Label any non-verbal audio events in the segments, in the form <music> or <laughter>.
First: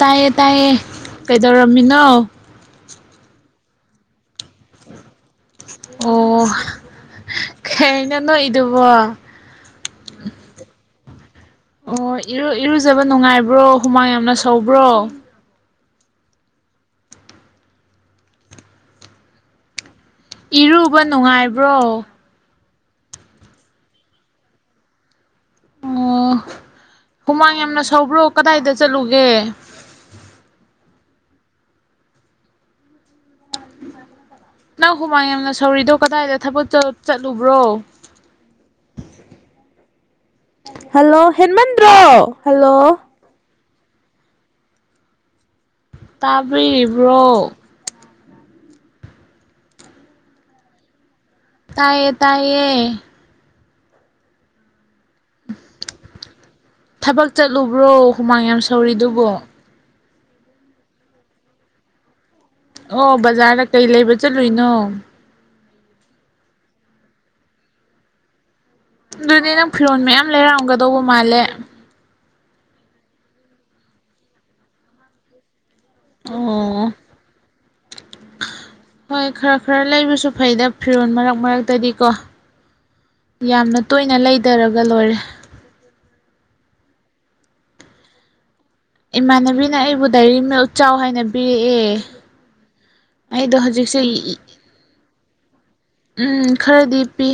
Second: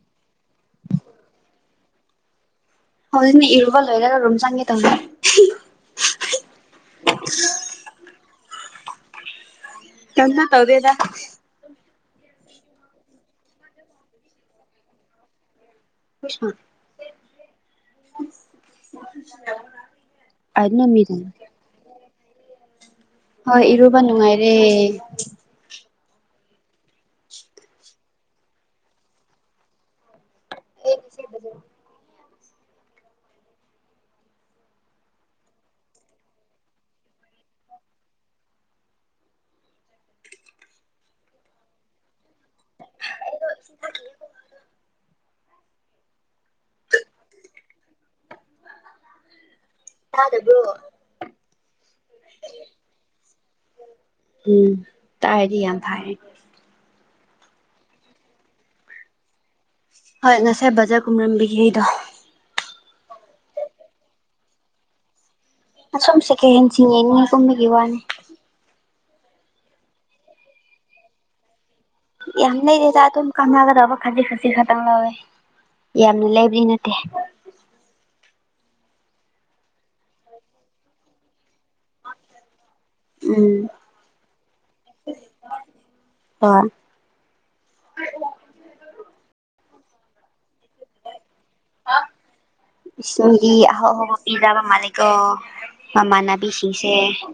ꯇꯥꯏꯌꯦ ꯇꯥꯏꯌꯦ ꯀꯩꯗꯧꯔꯝꯃꯤꯅꯣ ꯍꯧꯖꯤ ꯏꯔꯕꯜ ꯂꯣꯏꯔꯒ ꯔꯨꯝꯝ ꯆꯥꯡꯒꯦ ꯇꯧꯅ ꯑꯣ ꯀꯩꯅꯅꯣ ꯏꯗꯨꯕꯣ ꯀꯝꯃ ꯇꯧꯗꯦꯗ ꯑꯣ ꯏꯔꯨꯖꯕ ꯅꯨꯡꯉꯥꯏꯕ꯭ꯔꯣ ꯍꯨꯃꯥꯡ ꯌꯥꯝꯅ ꯁꯧꯕ꯭ꯔꯣ ꯄꯣ <unintelligible> ꯑꯗꯨ ꯏꯔꯨꯕ ꯅꯨꯃꯤꯗ ꯅꯨꯡꯉꯥꯏꯕ꯭ꯔꯣ ꯍꯣꯏ ꯏꯔꯨꯕ ꯅꯨꯡꯉꯥꯏꯔꯦ ꯑꯣ ꯍꯨꯃꯥꯡ ꯌꯥꯝꯅ ꯁꯕ꯭ꯔꯣ ꯀꯗꯥꯏꯗ ꯆꯠꯂꯨꯒꯦ ꯅꯪ ꯍꯨꯃꯥꯡ ꯌꯥꯝꯅ ꯁꯧꯔꯤꯗꯣ ꯀꯗꯥꯏꯗ ꯊꯕꯛ ꯆꯠꯂꯨꯕ꯭ꯔꯣ ꯍꯜꯂꯣ ꯍꯦꯟꯃꯟꯗ꯭ꯔꯣ ꯍꯜꯂꯣ ꯇꯥꯕꯤꯔꯤꯕ꯭ꯔꯣ ꯌꯥ ꯑꯗꯨ ꯇꯥꯏꯌꯦ ꯇꯥꯏꯌꯦ ꯎꯝ ꯇꯥꯏꯔꯤ ꯌꯥ ꯊꯔ ꯊꯕꯛ ꯆꯠꯂꯨꯕ꯭ꯔꯣ ꯍꯨꯃꯥꯡ ꯌꯥꯝ ꯁꯧꯔꯤꯗꯨꯕꯣ ꯍꯣꯏ ꯉꯁꯥꯏ ꯕꯖꯥꯔ ꯀꯨꯝꯔꯝꯕꯤꯒꯤꯅꯤꯗꯣ ꯑꯣ ꯕꯖꯥꯔꯗ ꯀꯩ ꯂꯩꯕ ꯆꯠꯂꯨꯏꯅꯣ ꯁꯣꯨꯝ ꯁꯦꯀꯦꯟ ꯍꯦꯟꯁꯤ ꯌꯦꯅꯤ ꯀꯨꯝꯕꯒꯤ ꯋꯥꯅꯤ ꯑꯗꯨꯅꯦ ꯅꯪ ꯐꯤꯣꯟ ꯃꯌꯥꯝ ꯂꯩꯔꯝꯑꯝꯒꯗꯧꯕ ꯃꯥꯜꯂꯦ ꯌꯥꯝ ꯅ ꯗꯦꯗ ꯇꯨ ꯀꯥꯟꯅꯒꯕ ꯈꯥꯖꯤ ꯈꯁꯤ ꯈꯃꯦ ꯑꯣ ꯍꯣꯏ ꯂꯩꯔꯦ ꯂꯩꯔꯦ ꯍꯣꯏ ꯈꯔ ꯈꯔ ꯂꯩꯕꯁꯨ ꯐꯩꯗ ꯐꯤꯔꯣꯜ ꯃꯔꯛ ꯃꯔꯛꯇꯗꯤ ꯀꯣ ꯌꯥꯝꯅ ꯇꯣꯏꯅ ꯂꯩꯊꯔꯒ ꯂꯣꯏꯔꯦ ꯍ ꯏꯃꯥꯟꯅꯕꯤꯅ ꯑꯩꯕꯨ ꯗꯥꯏꯔꯤ ꯃꯤꯜ ꯎꯆꯥꯎ ꯍꯥꯏꯅꯕꯤꯔꯛꯑꯦ ꯑꯣ ꯍꯧꯕ ꯄꯤ ꯌꯥꯕ ꯃꯥꯅꯤꯒ ꯎꯝ ꯈꯔꯗꯤ ꯄꯤ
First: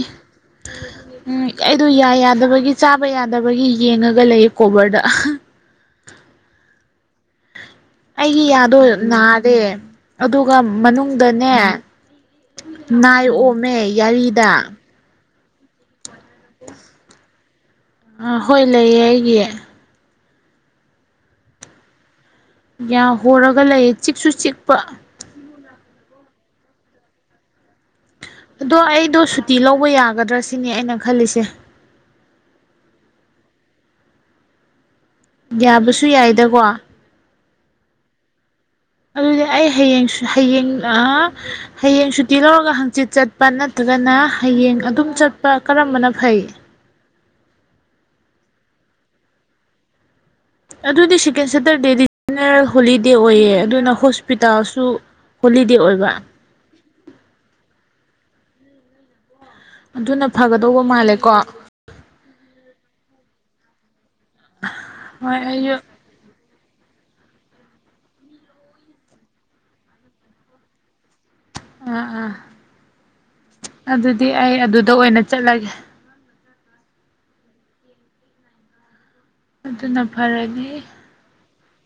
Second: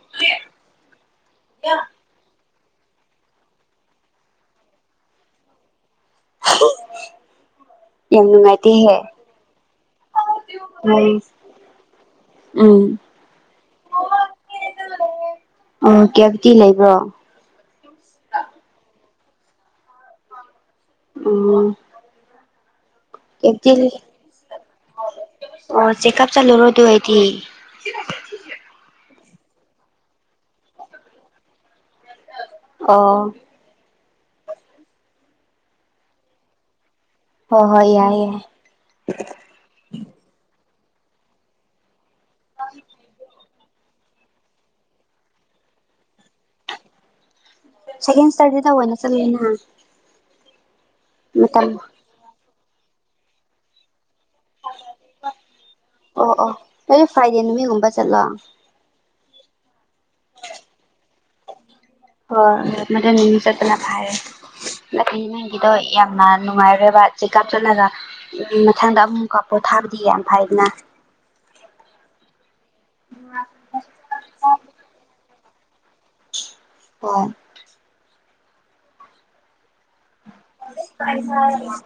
ꯎꯝ ꯑꯩꯗ ꯌꯥ ꯌꯥꯗꯕꯒꯤ ꯆꯥꯕ ꯌꯥꯗꯕꯒꯤ ꯌꯦꯡꯉꯒ ꯂꯩꯌꯦ ꯀꯣꯕꯔꯗ ꯍꯂꯣ ꯑꯩꯒꯤ ꯌꯥꯗꯣ ꯅꯥꯔꯦ ꯑꯗꯨꯒ ꯎꯝ ꯃꯅꯨꯡꯗꯅꯦ ꯎꯝ ꯅꯥꯏ ꯑꯣꯝꯃꯦ ꯌꯥꯔꯤꯗ ꯑꯣ ꯀꯌꯥꯇꯤ ꯂꯩꯕ꯭ꯔꯣ ꯑꯥ ꯍꯣꯏ ꯂꯩꯌꯦ ꯑꯩꯒꯤ ꯎꯝ ꯌꯥ ꯍꯣꯔꯒ ꯂꯩꯌꯦ ꯆꯤꯛꯁꯨ ꯆꯤꯛꯄ ꯑꯣ ꯆꯦꯛꯀꯑꯞ ꯆꯠꯂꯨꯔꯣ ꯑꯗꯨ ꯍꯥꯏꯗꯤ ꯀꯨꯏꯅꯥ ꯂꯩꯔꯅꯨ ꯁꯠ ꯁꯥꯠ ꯂꯛꯑꯣ ꯑꯗꯣ ꯑꯩꯗꯣ ꯁꯨꯇꯤ ꯂꯧꯕ ꯌꯥꯒꯗ꯭ꯔꯥ ꯁꯤꯅꯦ ꯑꯩꯅ ꯈꯜꯂꯤꯁꯦ ꯑꯣ ꯌꯥꯕꯁꯨ ꯌꯥꯏꯗꯀꯣ ꯍꯣꯏ ꯍꯣꯏ ꯌꯥꯏ ꯌꯥꯏ ꯑꯗꯨꯗꯤ ꯑꯩ ꯍꯌꯦꯡ ꯍꯌꯦꯡ ꯍꯌꯦꯡ ꯁꯨꯇꯤ ꯂꯧꯔꯒ ꯍꯪꯆꯤꯠ ꯆꯠꯄ ꯅ ꯅꯗ꯭ꯔꯒꯅ ꯍꯌꯦꯡ ꯑꯗꯨꯝ ꯆꯠꯄ ꯀꯔꯝꯕꯅ ꯐꯩ ꯁꯀꯦꯟ ꯁꯇꯔꯗꯤꯗꯅ ꯆꯠꯂꯁꯤꯅ ꯑꯗꯨꯗꯤ ꯁꯀꯦꯟꯁꯗꯔ ꯗꯦꯔꯤ ꯖꯦꯅꯔꯦꯜ ꯍꯣꯂꯤꯗꯦ ꯑꯣꯏꯌꯦ ꯑꯗꯨꯅ ꯍꯣꯁꯄꯤꯇꯥꯜꯁꯨ ꯍꯣꯂꯤꯗꯦ ꯑꯣꯏꯕ ꯑꯣ ꯑꯣ ꯅꯗꯨ ꯐ꯭ꯔꯥꯏꯗꯦ ꯅꯨꯃꯤꯠꯒꯨꯝꯕ ꯆꯠꯂꯣ ꯑꯗꯨꯅ ꯐꯒꯗꯧꯕ ꯃꯥꯜꯂꯦꯀꯣ ꯍꯣꯏ ꯃꯗꯨ ꯆꯠꯇꯅ ꯐꯔꯦ ꯍꯣꯏ ꯅꯪꯒꯤꯗꯣ ꯑꯩꯁꯨ ꯌꯥꯝꯅ ꯅꯨꯡꯉꯥꯏꯔꯣꯏꯕ ꯆꯦꯛꯀꯞ ꯆꯠꯂꯒ ꯃꯊꯪꯗ ꯑꯃꯨꯛꯀ ꯄꯣꯠ ꯊꯥꯕꯗꯤ ꯌꯥꯝ ꯐꯩꯗꯅ ꯑꯥ ꯑꯥ ꯑꯗꯨꯗꯤ ꯑꯩ ꯑꯗꯨꯗ ꯑꯣꯏꯅ ꯆꯠꯂꯒꯦ ꯍ ꯑꯗꯨꯅ ꯐꯔꯅꯤ ꯀ <inaudible>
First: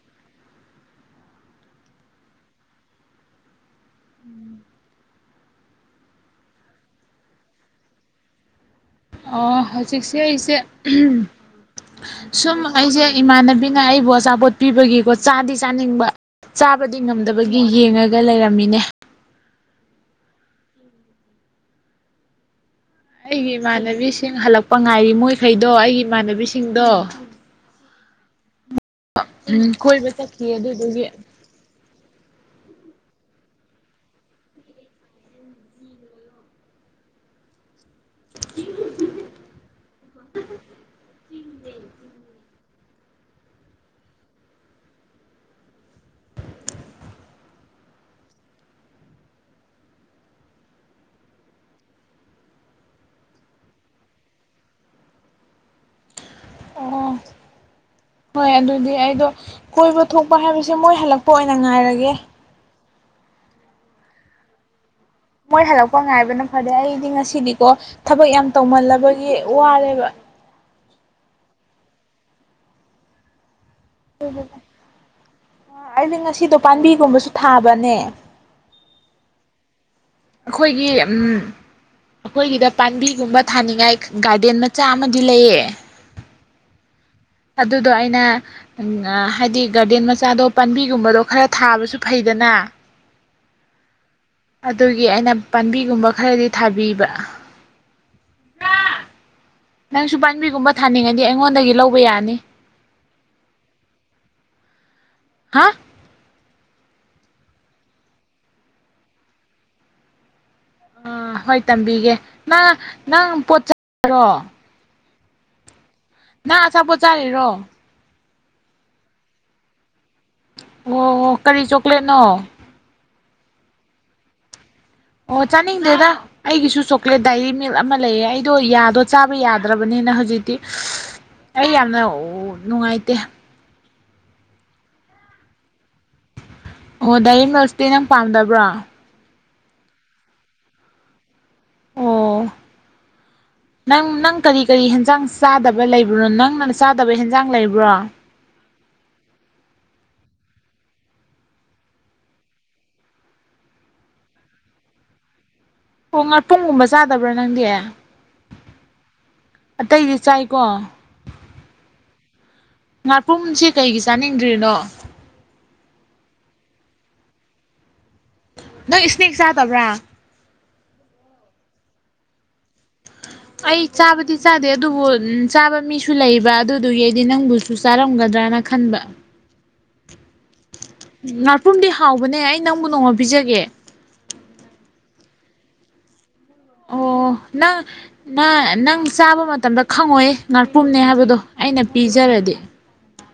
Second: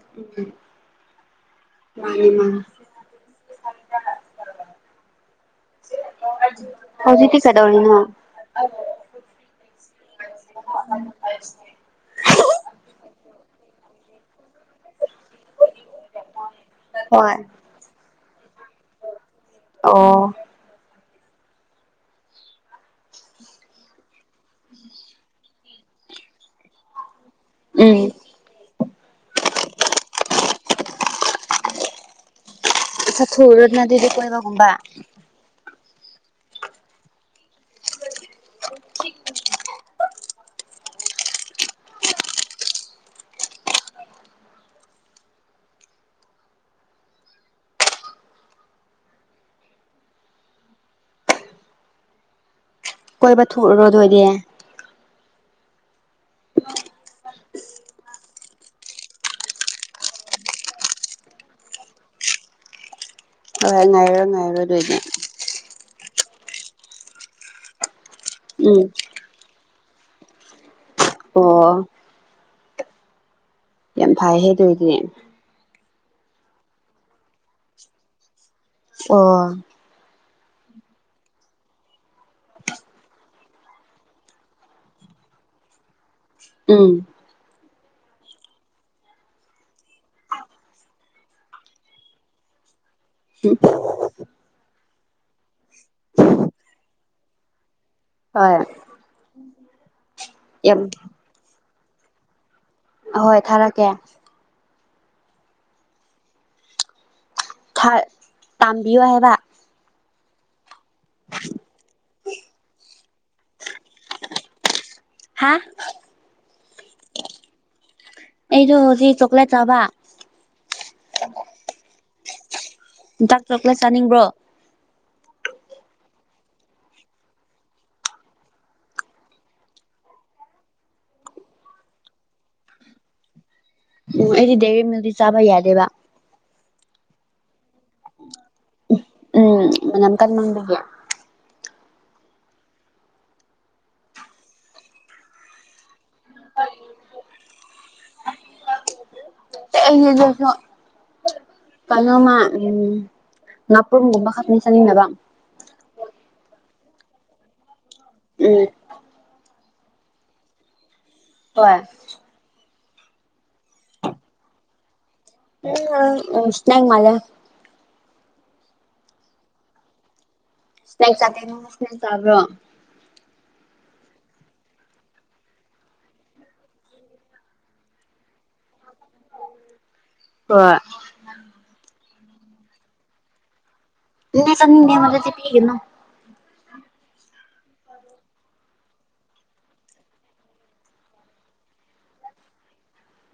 ꯃꯥꯅꯦ ꯃꯥꯅꯦ ꯍꯧꯖꯤꯛꯗꯤ ꯀꯗꯧꯔꯤꯅ ꯑꯩ ꯑꯣ ꯍꯧꯖꯤꯛꯁꯦ ꯑꯩꯁꯦ ꯁꯨꯝ ꯑꯩꯁꯦ ꯏꯃꯥꯟꯅꯕꯤꯅ ꯑꯩꯕꯨ ꯑꯆꯥꯄꯣꯠ ꯄꯤꯕꯒꯤꯀꯣ ꯆꯥꯗꯤ ꯆꯥꯅꯤꯡꯕ ꯆꯥꯕꯗꯤ ꯍꯣꯏ ꯉꯝꯗꯕꯒꯤ ꯌꯦꯡꯉꯒ ꯂꯩꯔꯝꯃꯤꯅꯦ ꯑꯣ ꯑꯩꯒꯤ ꯏꯃꯥꯟꯅꯕꯤꯁꯤꯡ ꯍꯜꯂꯛꯄ ꯉꯥꯏꯔꯤ ꯃꯣꯏꯈꯩꯗꯣ ꯑꯩꯒꯤ ꯏꯃꯥꯟꯅꯕꯤꯁꯤꯡꯗꯣ ꯎꯝ ꯎꯝ ꯀꯣꯏꯕ ꯆꯠꯈꯤ ꯑꯗꯨꯗꯨꯒꯤ ꯆꯥꯊꯣꯛꯎꯔꯣꯅꯗꯨꯗꯤ ꯀꯣꯏꯕ ꯀꯨꯝꯕ <inaudible> ꯀꯣꯏꯕ ꯊꯣꯛꯎꯔꯣꯗꯣꯏꯗꯤ ꯑꯣ ꯍꯣꯏ ꯑꯗꯨꯗꯤ ꯑꯩꯗꯣ ꯀꯣꯏꯕ ꯊꯣꯛꯄ ꯍꯥꯏꯕꯁꯦ ꯃꯣꯏ ꯍꯜꯂꯛꯄ ꯑꯣꯏꯅ ꯉꯥꯏꯔꯒꯦ ꯍꯣꯏ ꯍꯣꯏ ꯉꯥꯏꯔꯣ ꯉꯥꯏꯔꯣ ꯑꯗꯨ ꯑꯣꯏꯗꯤ ꯃꯣꯏ ꯍꯜꯂꯛꯄ ꯉꯥꯏꯕꯅ ꯐꯔꯦ ꯑꯩꯗꯤ ꯉꯁꯤꯗꯤꯀꯣ ꯊꯕꯛ ꯌꯥꯝ ꯎꯝ ꯇꯧꯃꯜꯂꯕꯒꯤ ꯋꯥꯔꯦꯕ ꯑꯣ ꯌꯥꯝ ꯐꯩ ꯗꯣꯏꯗꯤꯅꯦ ꯑꯩꯗꯤ ꯉꯁꯤꯗꯣ ꯄꯥꯝꯕꯤꯒꯨꯝꯕꯁꯨ ꯊꯥꯕꯅꯦ ꯑꯣ ꯑꯩꯈꯣꯏꯒꯤ ꯑꯩꯈꯣꯏꯒꯤꯗ ꯄꯥꯝꯕꯤꯒꯨꯝꯕ ꯊꯥꯅꯤꯡꯉꯥꯏ ꯒꯥꯔꯗꯦꯟ ꯃꯆꯥ ꯑꯃꯗꯤ ꯂꯩꯌꯦ ꯎꯝ ꯑꯗꯨꯗꯣ ꯑꯩꯅ ꯍꯥꯏꯗꯤ ꯒꯥꯔꯗꯦꯟ ꯃꯆꯥꯗꯣ ꯄꯥꯝꯕꯤꯒꯨꯝꯕꯗꯣ ꯈꯔ ꯊꯥꯕꯁꯨ ꯐꯩꯗꯅ ꯎꯝ ꯑꯗꯨꯒꯤ ꯑꯩꯅ ꯄꯥꯝꯕꯤꯒꯨꯝꯕ ꯈꯔꯗꯤ ꯊꯥꯕꯤꯕ ꯍꯣꯏ ꯅꯪꯁꯨ ꯄꯥꯥꯟꯝꯕꯤꯒꯨꯝꯕ ꯌꯥꯝ ꯊꯥꯅꯤꯡꯉꯅꯤ ꯑꯩꯉꯣꯟꯗꯒꯤ ꯂꯧꯕ ꯌꯥꯅꯤ ꯑꯍꯣꯏ ꯊꯥꯔꯛꯀꯦ ꯍꯥ ꯊꯥ ꯇꯝꯕꯤꯌꯦꯕ ꯑ ꯍꯣꯏ ꯇꯝꯕꯤꯒꯦ ꯅ ꯅꯪ ꯄꯣꯠ ꯆꯩꯔꯣ ꯍꯥꯥ ꯅꯪ ꯑꯆꯥꯄꯣꯠ ꯆꯥꯔꯤꯔꯣ ꯑꯩꯗꯣ ꯍꯧꯖꯤꯛ ꯆꯣꯀ꯭ꯂꯦꯠ ꯆꯥꯕ ꯑꯣ ꯀꯔꯤ ꯆꯣꯀ꯭ꯂꯦꯠꯅꯣ ꯇꯥꯛ ꯆꯣꯀꯂ꯭ꯦꯠ ꯆꯥꯅꯤꯡꯕ꯭ꯔꯣ ꯑꯣ ꯆꯥꯅꯤꯡꯗꯦꯗ ꯑꯩꯒꯤꯁꯨ ꯆꯣꯀ꯭ꯂꯦꯠ ꯗꯥꯏꯔꯤ ꯃꯤꯜꯛ ꯑꯃ ꯂꯩꯌꯦ ꯑꯩꯗꯣ ꯌꯥꯗꯣ ꯆꯥꯕ ꯌꯥꯗ꯭ꯔꯕꯅꯤꯅ ꯍꯧꯖꯤꯛꯇꯤ ꯑꯩ ꯌꯥꯝꯅ ꯅꯨꯡꯉꯥꯏꯇꯦ ꯑꯣ ꯑꯩꯗꯤ ꯗꯦꯔꯤ ꯃꯤꯜꯤ ꯆꯥꯕ ꯌꯥꯗꯦꯕ ꯑꯣ ꯗꯥꯏꯔꯤ ꯃꯁꯇꯤ ꯅꯪ ꯄꯥꯝꯗꯕ꯭ꯔꯣ ꯎꯝ ꯅꯝ ꯀꯜꯃꯪꯒ ꯑꯣ ꯅꯪ ꯅꯪ ꯀꯔꯤ ꯀꯔꯤ ꯍꯦꯟꯖꯥꯡ ꯆꯥꯗꯕ ꯂꯩꯕꯅꯣ ꯅꯪ ꯅꯪꯅ ꯆꯥꯗꯕ ꯍꯦꯟꯖꯥꯡ ꯂꯩꯕ꯭ꯔꯣ ꯑ ꯂꯁꯨ ꯀꯜꯣ ꯃꯥ ꯎ ꯉꯄ꯭ꯔꯒꯨꯝꯕꯥ ꯈꯞꯅꯤ ꯆꯅꯤ ꯅꯕ ꯍꯣꯡ ꯄꯨꯡꯒꯨꯝꯕ ꯆꯥꯗꯕ꯭ꯔꯥ ꯅꯪꯗꯤ ꯎꯝ ꯑꯇꯩꯗꯤ ꯆꯥꯏꯀꯣ ꯍꯣꯏ ꯉꯥꯄꯨꯝꯁꯦ ꯀꯩꯒꯤ ꯆꯥꯅꯤꯡꯗ꯭ꯔꯤꯅꯣ ꯎꯝ ꯅꯪ ꯃꯥꯂꯦ ꯅꯪ ꯏꯁꯅꯦꯛ ꯆꯥꯗꯕ꯭ꯔꯥ ꯁ꯭ꯁꯥꯇ꯭ꯁꯕ꯭ꯔꯣ ꯑꯩ ꯆꯥꯕꯗꯤ ꯆꯥꯗꯦ ꯑꯗꯨꯕꯨ ꯆꯥꯕ ꯃꯤꯁꯨ ꯂꯩꯕ ꯑꯗꯨꯗꯨꯒꯤ ꯑꯩꯗꯤ ꯅꯪꯕꯨꯁꯨ ꯆꯥꯔꯝꯒꯗ꯭ꯔꯥꯅ ꯈꯟꯕ ꯉꯥꯔꯄꯨꯝꯗꯤ ꯍꯥꯎꯕꯅꯦ ꯑꯩ ꯅꯪꯕꯨ ꯅꯣꯡꯉꯥ ꯄꯤꯖꯒꯦ ꯏ ꯆꯦ ꯃꯗꯤ ꯄꯤꯅꯣ ꯑꯣ ꯅ ꯅ ꯅꯪ ꯆꯥꯕ ꯃꯇꯝꯗ ꯈꯪꯉꯣꯏꯌꯦ ꯉꯥꯛꯄꯨꯝꯅꯦ ꯍꯥꯏꯕꯗꯣ ꯑꯩꯅ ꯄꯤꯖꯔꯗꯤ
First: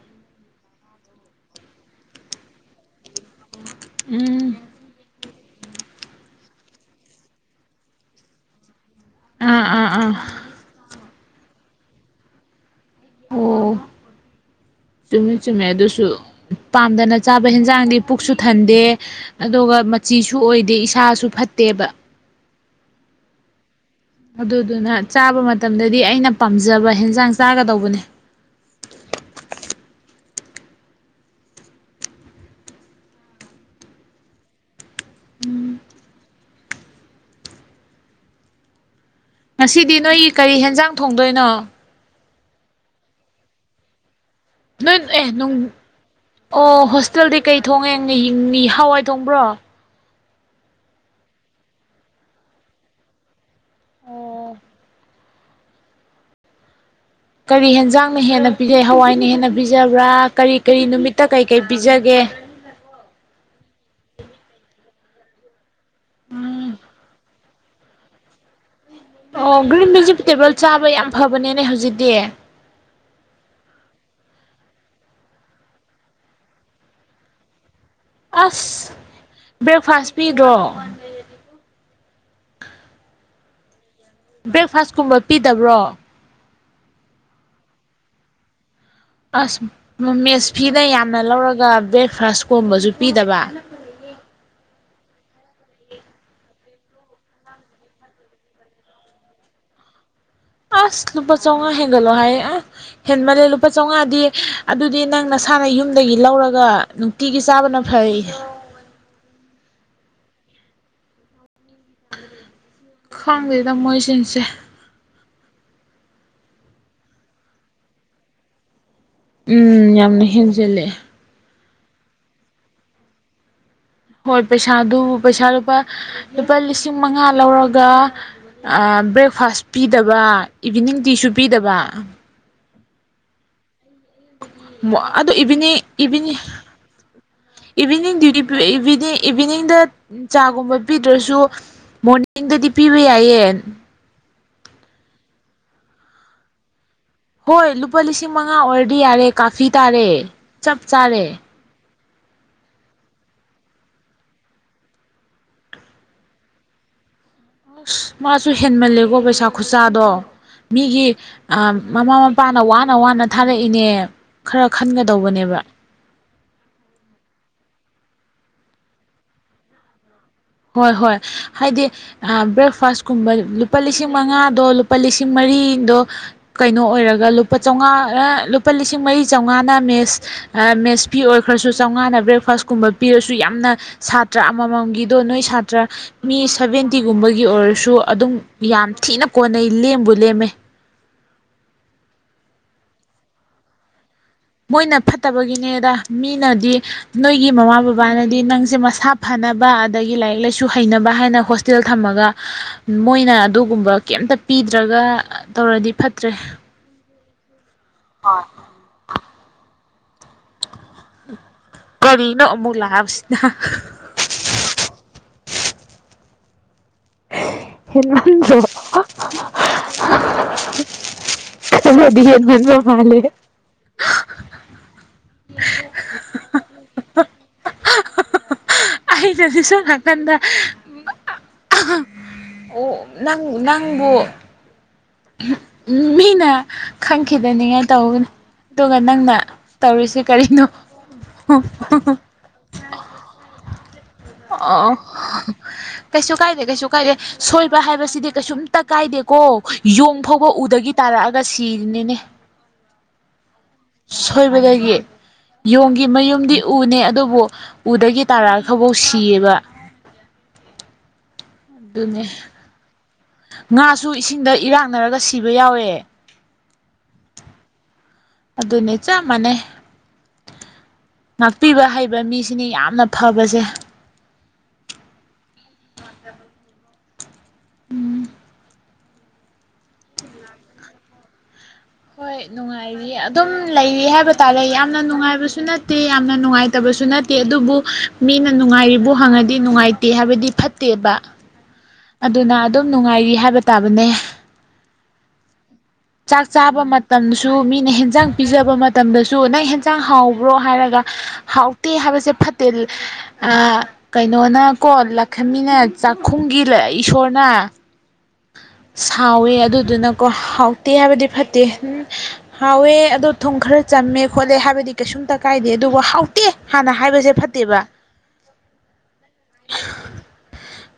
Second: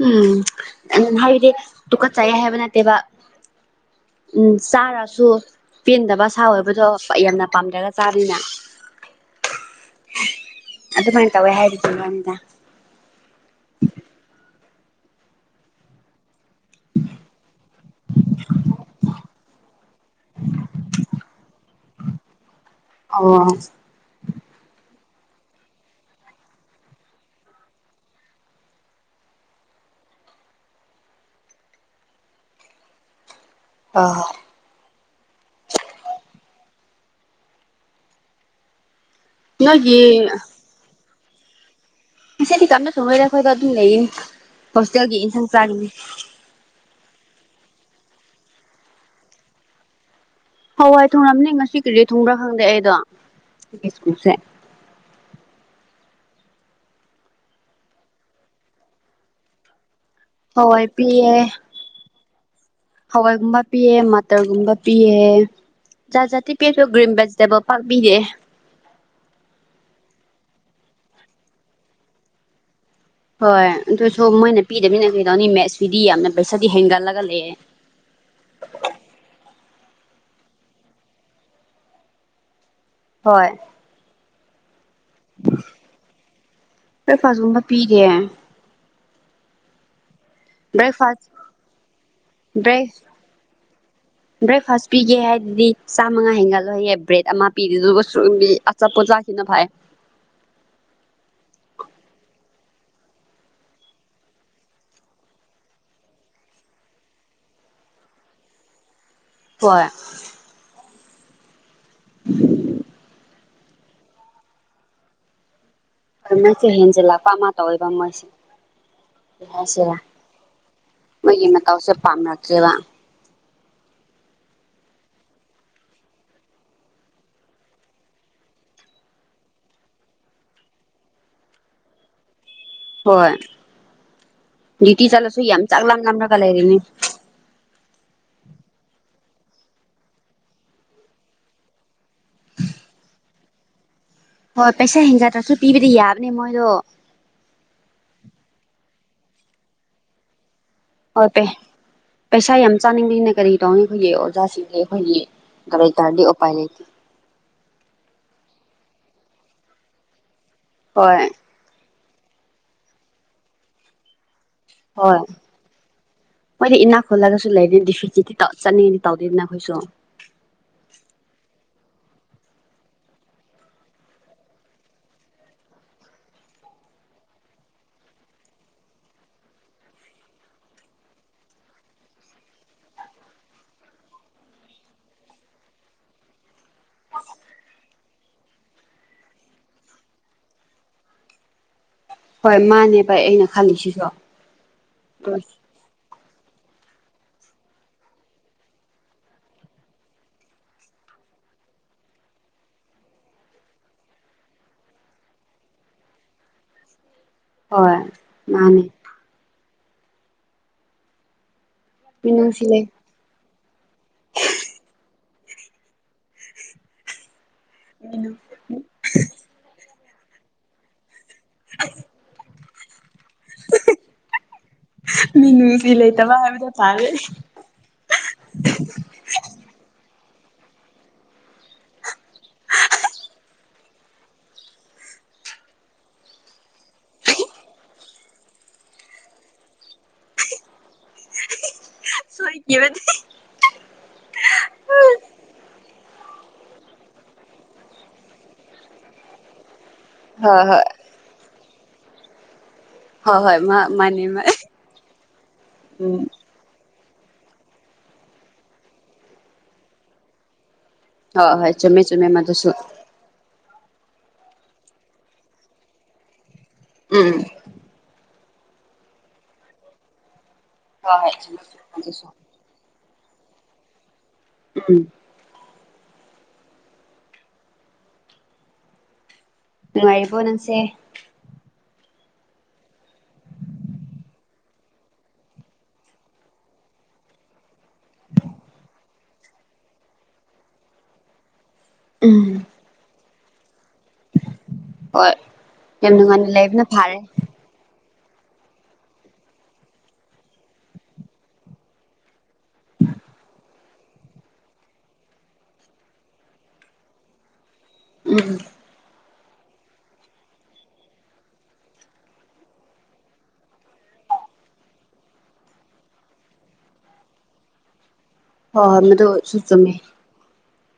ꯎꯝ ꯑꯗꯨꯅ ꯍꯥꯏꯕꯗꯤ ꯇꯨꯀꯠ ꯆꯥꯏꯌꯦ ꯍꯥꯏꯕ ꯅꯠꯇꯦꯕ ꯎꯝ ꯆꯥꯔꯁꯨ ꯄꯦꯟꯗꯕ ꯁꯥ ꯑꯣꯏꯕꯗꯣ ꯌꯥꯝꯅ ꯄꯥꯝꯗ꯭ꯔꯒ ꯆꯥꯔꯤꯅ ꯎꯝ ꯎꯝ ꯎꯝ ꯑꯗꯨꯃꯥꯏꯅ ꯇꯧꯋꯦ ꯍꯥꯏꯔꯤꯗꯤ ꯏꯕꯥꯅꯤꯗ ꯑꯣ ꯆꯨꯝꯃꯦ ꯆꯨꯝꯃꯦ ꯑꯗꯨꯁꯨ ꯄꯥꯝꯗꯅ ꯆꯥꯕ ꯍꯟꯖꯥꯡꯗꯤ ꯄꯨꯛꯁꯨ ꯊꯟꯗꯦ ꯑꯗꯨꯒ ꯃꯆꯤꯁꯨ ꯑꯣꯏꯗꯦ ꯏꯁꯥꯁꯨ ꯐꯠꯇꯦꯕ ꯑꯣ ꯑꯗꯨꯗꯨꯅ ꯆꯥꯕ ꯃꯇꯝꯗꯗꯤ ꯑꯩꯅ ꯄꯥꯝꯖꯕ ꯍꯟꯖꯥꯡ ꯆꯥꯒꯗꯧꯕꯅꯦ <unintelligible> <unintelligible> ꯉꯁꯤꯗꯤ ꯅꯣꯏꯒꯤ ꯀꯔꯤ ꯍꯦꯟꯖꯥꯡ ꯊꯣꯡꯗꯣꯏꯅꯣ ꯉꯗꯤ ꯌꯥꯝꯅ ꯊꯣꯡꯉꯔꯦ ꯑꯩꯈꯣꯏꯗ ꯑꯗꯨꯝ ꯂꯩꯌꯦ ꯅꯣꯏ ꯍꯣꯁꯇꯦꯜꯒꯤ ꯑꯦ ꯏꯟꯁꯥꯡ ꯅꯨꯡ ꯆꯥꯈꯤꯅꯤ ꯑꯣ ꯍꯣꯁꯇꯦꯜꯗꯤ ꯀꯩ ꯊꯣꯡꯉꯦꯡꯅꯤ ꯍꯋꯥꯏ ꯊꯣꯡꯕ꯭ꯔꯣ ꯍꯋꯥꯏ ꯊꯨꯡꯝꯅꯤ ꯉꯁꯤ ꯀꯔꯤꯖꯤ ꯊꯨꯡꯕ꯭ꯔꯥ ꯈꯪꯗꯦ ꯑꯩꯗꯣ ꯁ꯭ꯀꯨꯜꯁꯦ <inaudible> ꯀꯔꯤ ꯌꯦꯟꯖꯥꯡꯅ ꯍꯦꯟꯅ ꯄꯤꯖꯩ ꯍꯋꯥꯏꯅ ꯍꯦꯟꯅ ꯄꯤꯖꯕ꯭ꯔꯥ ꯀꯔꯤ ꯀꯔꯤ ꯍꯋꯥꯏ ꯅꯨꯃꯤꯠꯇ ꯄꯤꯌꯦ ꯀꯩꯀꯩ ꯄꯤꯖꯒꯦ ꯍꯋꯥꯏꯒꯨꯝꯕ ꯄꯤꯑꯦ ꯃꯥꯇꯔꯒꯨꯝꯕ ꯄꯤꯌꯦ ꯥꯖꯥꯠꯖꯥꯠ ꯄꯤꯔ꯭ꯁꯨ ꯒꯔ꯭ꯤꯟ ꯕꯦꯁꯤꯇꯕꯜ ꯄꯛꯄꯤꯔꯛꯑ ꯑꯣ ꯒ꯭ꯔꯤꯟ ꯚꯦꯖꯤꯇꯦꯕꯜ ꯆꯥꯕ ꯌꯥꯝ ꯐꯕꯅꯦꯅꯦ ꯍꯧꯖꯤꯛꯇꯤ ꯍꯣꯏ ꯑꯗꯨꯁꯨ ꯃꯣꯏꯅ ꯄꯤꯗꯕꯤꯅ ꯀꯩꯗꯧꯅꯤ ꯃꯦꯠꯁꯀꯤꯗꯤ ꯌꯥꯝꯅ ꯄꯩꯁꯥꯗꯤ ꯍꯦꯟꯒꯠꯂꯒ ꯂꯩꯑꯦ ꯑꯁ ꯕ꯭ꯔꯦꯛꯐꯥꯁ ꯄꯤꯗ꯭ꯔꯣ ꯍꯣꯏ ꯕ꯭ꯔꯦꯛꯐꯥꯁ ꯀꯨꯝꯕ ꯄꯤꯗꯕ꯭ꯔꯣ ꯀ ꯐꯖꯨꯝꯕ ꯄꯤꯒꯦ ꯑꯁ ꯃꯦꯁꯐꯤꯗ ꯌꯥꯝꯅ ꯕ꯭ꯔꯦꯛꯐꯥꯁ ꯂꯧꯔꯒ ꯕ꯭ꯔꯦꯛꯐꯥꯁꯀꯨꯝꯕꯁꯨ ꯕ꯭ꯔꯦꯛ ꯄꯤꯗꯕ ꯕ꯭ꯔꯦꯛꯐꯥꯁ ꯄꯤꯒꯦ ꯍꯥꯏꯗꯨꯗꯤ ꯆꯥꯝꯃꯉꯥ ꯍꯦꯟꯒꯠꯂꯣꯏꯍꯌꯦ ꯕ꯭ꯔꯦꯗ ꯑꯃ ꯄꯤꯗꯦꯗꯨꯒ ꯑꯆꯥꯄꯣꯠ ꯆꯥꯈꯤꯅ ꯐꯩꯌꯦ ꯑꯁ ꯂꯨꯄ ꯆꯝꯉꯥ ꯍꯦꯒꯜꯂꯣ ꯍ ꯍꯥꯏ ꯑ ꯍꯦꯟꯃꯜꯂꯦ ꯂꯨꯄꯥ ꯆꯥꯝꯉꯥꯗꯤ ꯑꯗꯨꯗꯤ ꯅꯪ ꯅꯁꯥꯅ ꯌꯨꯝꯗꯒꯤ ꯂꯧꯔꯒ ꯅꯨꯡꯇꯤꯒꯤ ꯆꯥꯕꯅ ꯐꯩ ꯍꯣꯏ ꯈꯪꯗꯦꯗ ꯃꯣꯏꯁꯤꯡꯁꯦ ꯃꯩꯁꯦ ꯍꯦꯟꯖꯜꯂꯛꯄ ꯑꯃ ꯇꯧ ꯑꯣꯏꯕ ꯃꯣꯏꯁꯦ ꯎꯝ ꯍꯥꯏꯁꯤꯔꯥ ꯌꯥꯝꯅ ꯍꯦꯟꯖꯤꯜꯂꯦ ꯃꯣꯏꯒꯤ ꯃꯇꯥꯎꯁꯦ ꯄꯥꯝꯅꯛꯇ꯭ꯔꯦꯕ ꯍꯣꯏ ꯄꯩꯁꯥꯗꯨ ꯄꯩꯁꯥ ꯂꯨꯄꯥ ꯂꯨꯄꯥ ꯂꯤꯁꯤꯡ ꯃꯉꯥ ꯂꯧꯔꯒ ꯕ꯭ꯔꯦꯛꯐꯥꯁ ꯄꯤꯗꯕ ꯏꯚꯤꯅꯤꯡ ꯇꯤꯁꯨ ꯄꯤꯗꯕ ꯍꯣꯏ ꯗꯤꯇꯤ ꯑꯗꯣ ꯆꯠꯂꯁꯨ ꯌꯥꯝ ꯏꯚꯤꯅꯤꯡ ꯆꯥꯛ ꯂꯥꯝ ꯂꯝꯅꯒ ꯏꯚꯤꯅꯤꯡ ꯂꯩꯔꯤꯅꯤ ꯏꯚꯤꯅꯤꯡ ꯗ꯭ꯌꯨꯇꯤꯅꯤꯡ ꯏꯚꯤꯅꯤꯡꯗ ꯆꯥꯒꯨꯝꯕ ꯄꯤꯗ꯭ꯔꯁꯨ ꯃꯣꯔꯅꯤꯡꯗꯗꯤ ꯄꯤꯕ ꯌꯥꯏꯌꯦ ꯍꯣꯏ ꯄꯩꯁꯥ ꯍꯦꯟꯖꯗ꯭ꯔꯁꯨ ꯄꯤꯕꯗꯤ ꯌꯥꯕꯅꯦ ꯃꯣꯏꯗꯣ ꯍꯣꯏ ꯂꯨꯄꯥ ꯂꯤꯁꯤꯡ ꯃꯉꯥ ꯑꯣꯏꯔꯗꯤ ꯌꯥꯔꯦ ꯀꯥꯐꯤ ꯇꯥꯔꯦ ꯆꯞ ꯆꯥꯔꯦ <unintelligible> ꯄꯩꯁꯥ ꯌꯥꯝ ꯆꯥꯅꯤꯡꯕꯅꯤꯅ ꯀꯔꯤ ꯇꯧꯅꯤ ꯑꯩꯈꯣꯏꯒꯤ ꯑꯣꯖꯥꯁꯤꯡꯁꯦ ꯑꯩꯈꯣꯏꯒꯤ ꯗꯥꯔ ꯇꯥꯔꯗꯤ ꯎꯄꯥꯏ ꯂꯩꯇꯦ ꯑꯁ ꯃꯥꯁꯨ ꯍꯦꯟꯃꯜꯂꯦꯀꯣ ꯄꯩꯁꯥ ꯈꯨꯠꯁꯥꯗꯣ ꯃꯤꯒꯤ ꯍꯣꯏ ꯃꯃꯥ ꯃꯄꯥꯅ ꯋꯥꯅ ꯋꯥꯅ ꯊꯥꯔꯛꯏꯅꯦ ꯈꯔ ꯍꯣꯏ ꯈꯟꯒꯗꯧꯕꯅꯦꯕ ꯃꯣꯏꯗꯤ ꯏꯅꯥꯛ ꯈꯨꯜꯂꯒꯁꯨ ꯂꯩꯔꯦ ꯗꯤ ꯐꯤ ꯆꯤꯗꯤꯤ ꯆꯠꯅꯤꯡꯉꯗꯤ ꯇꯧꯗꯦꯗꯅ ꯑꯩꯈꯣꯏꯁꯨ ꯍꯣꯏ ꯍꯣꯏ ꯍꯥꯏꯗꯤ ꯕ꯭ꯔꯦꯛꯐꯥꯁꯀꯨꯝꯕ ꯂꯨꯄꯥ ꯂꯤꯁꯤꯡ ꯃꯉꯥꯗꯣ ꯂꯨꯄꯥ ꯂꯤꯁꯤꯡ ꯃꯔꯤꯗꯣ ꯀꯩꯅꯣ ꯑꯣꯏꯔꯒ ꯂꯨꯄꯥ ꯆꯥꯝꯃꯉꯥ ꯂꯨꯄꯥ ꯂꯤꯁꯤꯡ ꯃꯔꯤ ꯆꯥꯝꯃꯉꯥꯅ ꯃꯦꯁ ꯃꯦꯁꯄꯤꯤ ꯑꯣꯏꯈ꯭ꯔꯁꯨ ꯆꯥꯝꯃꯉꯥꯅ ꯕ꯭ꯔꯦꯛꯐꯥꯁ ꯀꯨꯝꯕ ꯄꯤꯔꯁꯨ ꯌꯥꯝꯅ ꯁꯥꯇ꯭ꯔ ꯑꯃꯃꯝꯒꯤ ꯑꯗꯣ ꯅꯣꯏ ꯁꯥꯇ꯭ꯔ ꯃꯤ ꯁꯚꯦꯟꯇꯤꯒꯨꯝꯕꯒꯤ ꯑꯣꯏꯔꯁꯨ ꯑꯗꯨꯝ ꯌꯥꯝ ꯊꯤꯅ ꯀꯣꯟꯅꯩ ꯂꯦꯝꯕꯨ ꯂꯦꯝꯃꯦ ꯍꯣꯏ ꯃꯥꯅꯦ ꯕ ꯑꯩꯅ ꯈꯜꯂꯤꯁꯤꯁꯨ ꯃꯣꯏꯅ ꯐꯠꯇꯕꯒꯤꯅꯦꯗ ꯃꯤꯅꯗꯤ ꯅꯣꯏꯒꯤ ꯃꯃꯥ ꯕꯕꯥꯅꯗꯤ ꯅꯪꯁꯦ ꯃꯁꯥ ꯐꯅꯕ ꯑꯗꯒꯤ ꯂꯥꯏꯔꯤꯛ ꯂꯥꯏꯁꯨ ꯍꯩꯅꯕ ꯍꯥꯏꯅ ꯍꯣꯁꯇꯦꯜ ꯊꯝꯃꯒ ꯃꯣꯏꯅ ꯑꯗꯨꯒꯨꯝꯕ ꯀꯩꯝꯇ ꯄꯤꯗ꯭ꯔꯒ ꯇꯧꯔꯗꯤ ꯐꯠꯇ꯭ꯔꯦ ꯍꯣꯏ ꯃꯥꯅꯤ ꯀꯔꯤꯅꯦ ꯃꯤꯅꯨꯡꯁꯤ ꯑꯃꯃꯨꯛ ꯂꯩ ꯂꯥꯛꯑꯁꯤꯅ ꯍꯃ <unintelligible> ꯃꯤ ꯅꯨꯁꯤ ꯂꯩꯇꯕ ꯍꯥꯏꯗ ꯇꯥꯔꯦ <unintelligible> ꯑꯩꯅꯁꯨ ꯁꯝ ꯅꯥꯀꯟꯗ ꯑꯣ ꯅꯪ ꯅꯪꯕꯨ ꯃꯤꯅ ꯈꯪꯈꯤꯗꯅꯤꯡꯉꯥꯏ ꯇꯧꯒꯅꯤ ꯑꯗꯨꯒ ꯅꯪꯅ ꯇꯧꯔꯤꯁꯦ ꯀꯔꯤꯅꯣ ꯁꯣꯏ ꯀꯕꯗꯤ <unintelligible> ꯀꯩꯁꯨ ꯀꯥꯏꯗꯦ ꯀꯩꯁꯨ ꯀꯥꯏꯗꯦ ꯁꯣꯏꯕ ꯍꯥꯏꯕꯁꯤꯗꯤ ꯀꯩꯁꯨꯝꯇ ꯀꯥꯏꯗꯦꯀꯣ ꯌꯣꯡ ꯐꯥꯎꯕ ꯍꯣꯏ ꯍꯣꯏ ꯎꯗꯒꯤ ꯇꯥꯔꯛꯑꯒ ꯁꯤꯔꯤꯅꯤꯅꯦ ꯍꯣꯏ ꯍꯣꯏ ꯃꯥ ꯃꯥꯅꯦ ꯃꯥ ꯁꯣꯏꯕꯗꯒꯤ ꯌꯣꯡꯒꯤ ꯎꯝ ꯃꯌꯨꯝꯗꯤ ꯎꯅꯦ ꯑꯗꯨꯕꯨ ꯎꯗꯒꯤ ꯇꯥꯔꯛꯑꯈꯐꯧ ꯁꯤꯌꯦꯕ ꯍꯣꯏ ꯍꯣꯏ ꯆꯨꯝꯃꯦ ꯑꯗꯨꯅꯦ ꯆꯨꯝꯃꯦ ꯃ ꯑꯗꯨꯁꯨ ꯉꯥꯁꯨ ꯏꯁꯤꯡꯗ ꯏꯔꯥꯛꯅꯔꯒ ꯁꯤꯕ ꯌꯥꯎꯋꯦ ꯎꯝ ꯑꯗꯨꯅꯦ ꯆꯞ ꯃꯥꯟꯅꯩ ꯍꯣꯏ ꯍꯣꯏ ꯆꯨꯝꯃꯦ ꯉꯥꯛꯄꯤꯕ ꯆꯨꯝꯃꯦ ꯍꯩꯕ ꯃꯗꯨꯁꯨ ꯃꯤꯁꯤꯅꯤ ꯌꯥꯝꯅ ꯐꯕꯖꯦ ꯎꯝ ꯅꯨꯡꯉꯥꯏꯔꯤꯕꯣ ꯅꯪꯁꯦ ꯍꯣꯏ ꯅꯨꯡꯉꯥꯏ ꯑꯗꯨꯝ ꯂꯩꯔꯤ ꯍꯥꯏꯕ ꯇꯥꯔꯦ ꯌꯥꯝꯅ ꯅꯨꯡꯉꯥꯏꯕꯁꯨ ꯅꯠꯇꯦ ꯌꯥꯝꯅ ꯅꯨꯡꯉꯥꯏꯇꯕꯁꯨ ꯅꯠꯇꯦ ꯑꯗꯨꯕꯨ ꯃꯤꯅ ꯅꯨꯡꯉꯥꯏꯔꯤꯕ ꯍꯪꯉꯗꯤ ꯅꯨꯡꯉꯥꯏꯇꯦ ꯍꯥꯏꯕꯗꯤ ꯐꯠꯇꯦꯕ ꯎꯝ ꯑꯗꯨꯅ ꯑꯗꯨꯝ ꯅꯨꯡꯉꯥꯏꯔꯤ ꯍꯥꯏꯕ ꯇꯥꯕꯅꯦ ꯍꯣꯏ ꯌꯥꯝ ꯅꯨꯉꯥꯏꯅ ꯂꯩꯕꯅ ꯐꯥꯔꯦ ꯖꯨ ꯃꯤꯅ ꯍꯟꯖꯥꯡ ꯄꯤꯖꯥꯕ ꯃꯇꯝꯗꯁꯨ ꯅꯪ ꯍꯟꯖꯥꯡ ꯍꯥꯎꯕ꯭ꯔꯣ ꯍꯥꯏꯔꯒ ꯍꯥꯎ ꯇꯦ ꯍꯥꯏꯕꯁꯦ ꯐꯠꯇꯦ ꯑꯥ ꯀꯩꯅꯣꯅꯀꯣ ꯂꯥꯛꯈꯃꯤꯅ ꯆꯥꯛꯈꯨꯝꯒꯤ ꯏꯁꯣꯔꯅ ꯎꯝ ꯁꯥꯎꯋꯦ ꯑꯗꯨꯗꯨꯅꯀꯣ ꯍꯥꯎꯇꯦ ꯍꯥꯏꯕꯗꯤ ꯐꯠꯇꯦ ꯍꯨꯝ ꯍꯥꯎꯋꯦ ꯑꯗꯣ ꯊꯨꯝ ꯈꯔ ꯆꯝꯃꯦ ꯈꯣꯠꯂꯦ ꯍꯥꯏꯕꯗꯤ ꯀꯩꯁꯨꯝꯇꯥ ꯀꯥꯏꯗꯦ ꯑꯗꯨꯕꯨ ꯍꯥꯎꯇꯦ ꯍꯥꯟꯅ ꯍꯥꯏꯕꯖꯦ ꯐꯠꯇꯦꯕ ꯑꯣ ꯃꯗꯨ ꯁꯨ ꯆꯨꯝꯃꯦ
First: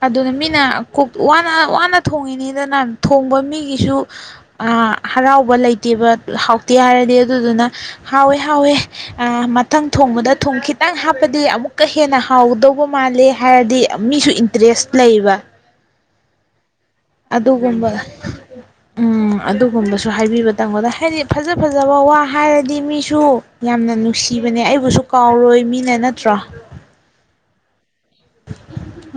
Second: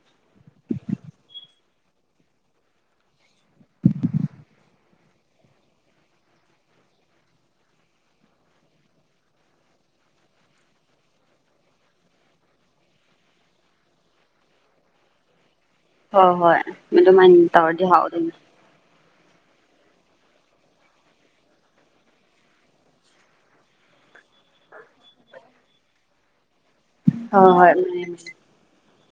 ꯑꯗꯨꯅꯦ ꯃꯤꯅ ꯀꯨꯛ ꯋꯥꯅ ꯋꯥꯅ ꯊꯣꯡꯉꯤꯅꯤꯗꯅ ꯊꯣꯡꯕ ꯃꯤꯒꯤꯁꯨ ꯍꯔꯥꯎꯕ ꯂꯩꯇꯦꯕ ꯍꯥꯎꯇꯦ ꯍꯥꯏꯔꯗꯤ ꯑꯗꯨꯗꯨꯅ ꯍꯥꯎꯋꯦ ꯍꯥꯎꯋꯦ ꯑꯥ ꯃꯊꯪ ꯊꯣꯡꯕꯗ ꯊꯨꯝ ꯈꯤꯇꯪ ꯍꯥꯞꯄꯗꯤ ꯑꯃꯨꯛꯀꯥ ꯍꯦꯟꯅ ꯍꯥꯎꯗꯧꯕ ꯃꯥꯜꯂꯦ ꯍꯥꯏꯔꯗꯤ ꯃꯤꯁꯨ ꯏꯟꯇ꯭ꯔꯦꯁ ꯂꯩꯕ ꯍꯣ ꯍꯣꯏ ꯑꯗꯨꯃꯥꯏꯟ ꯇꯧꯔꯗꯤ ꯑꯗꯨꯒꯨꯝꯕ ꯍꯥꯎꯗꯣꯏꯅꯦ ꯎꯝ ꯑꯗꯨꯒꯨꯝꯕꯁꯨ ꯍꯥꯏꯕꯤꯕ ꯇꯪꯝꯒꯗꯕ ꯍꯥꯏꯗꯤ ꯐꯖ ꯐꯖꯕ ꯋꯥ ꯍꯥꯏꯔꯗꯤ ꯃꯤꯁꯨ ꯌꯥꯝꯅ ꯅꯨꯡꯁꯤꯕꯅꯦ ꯑꯩꯕꯨꯁꯨ ꯀꯥꯎꯔꯣꯏ ꯃꯤꯅ ꯅꯠꯇ꯭ꯔꯣ ꯍꯣ ꯍꯣꯏ ꯃꯥꯅꯦ <inaudible>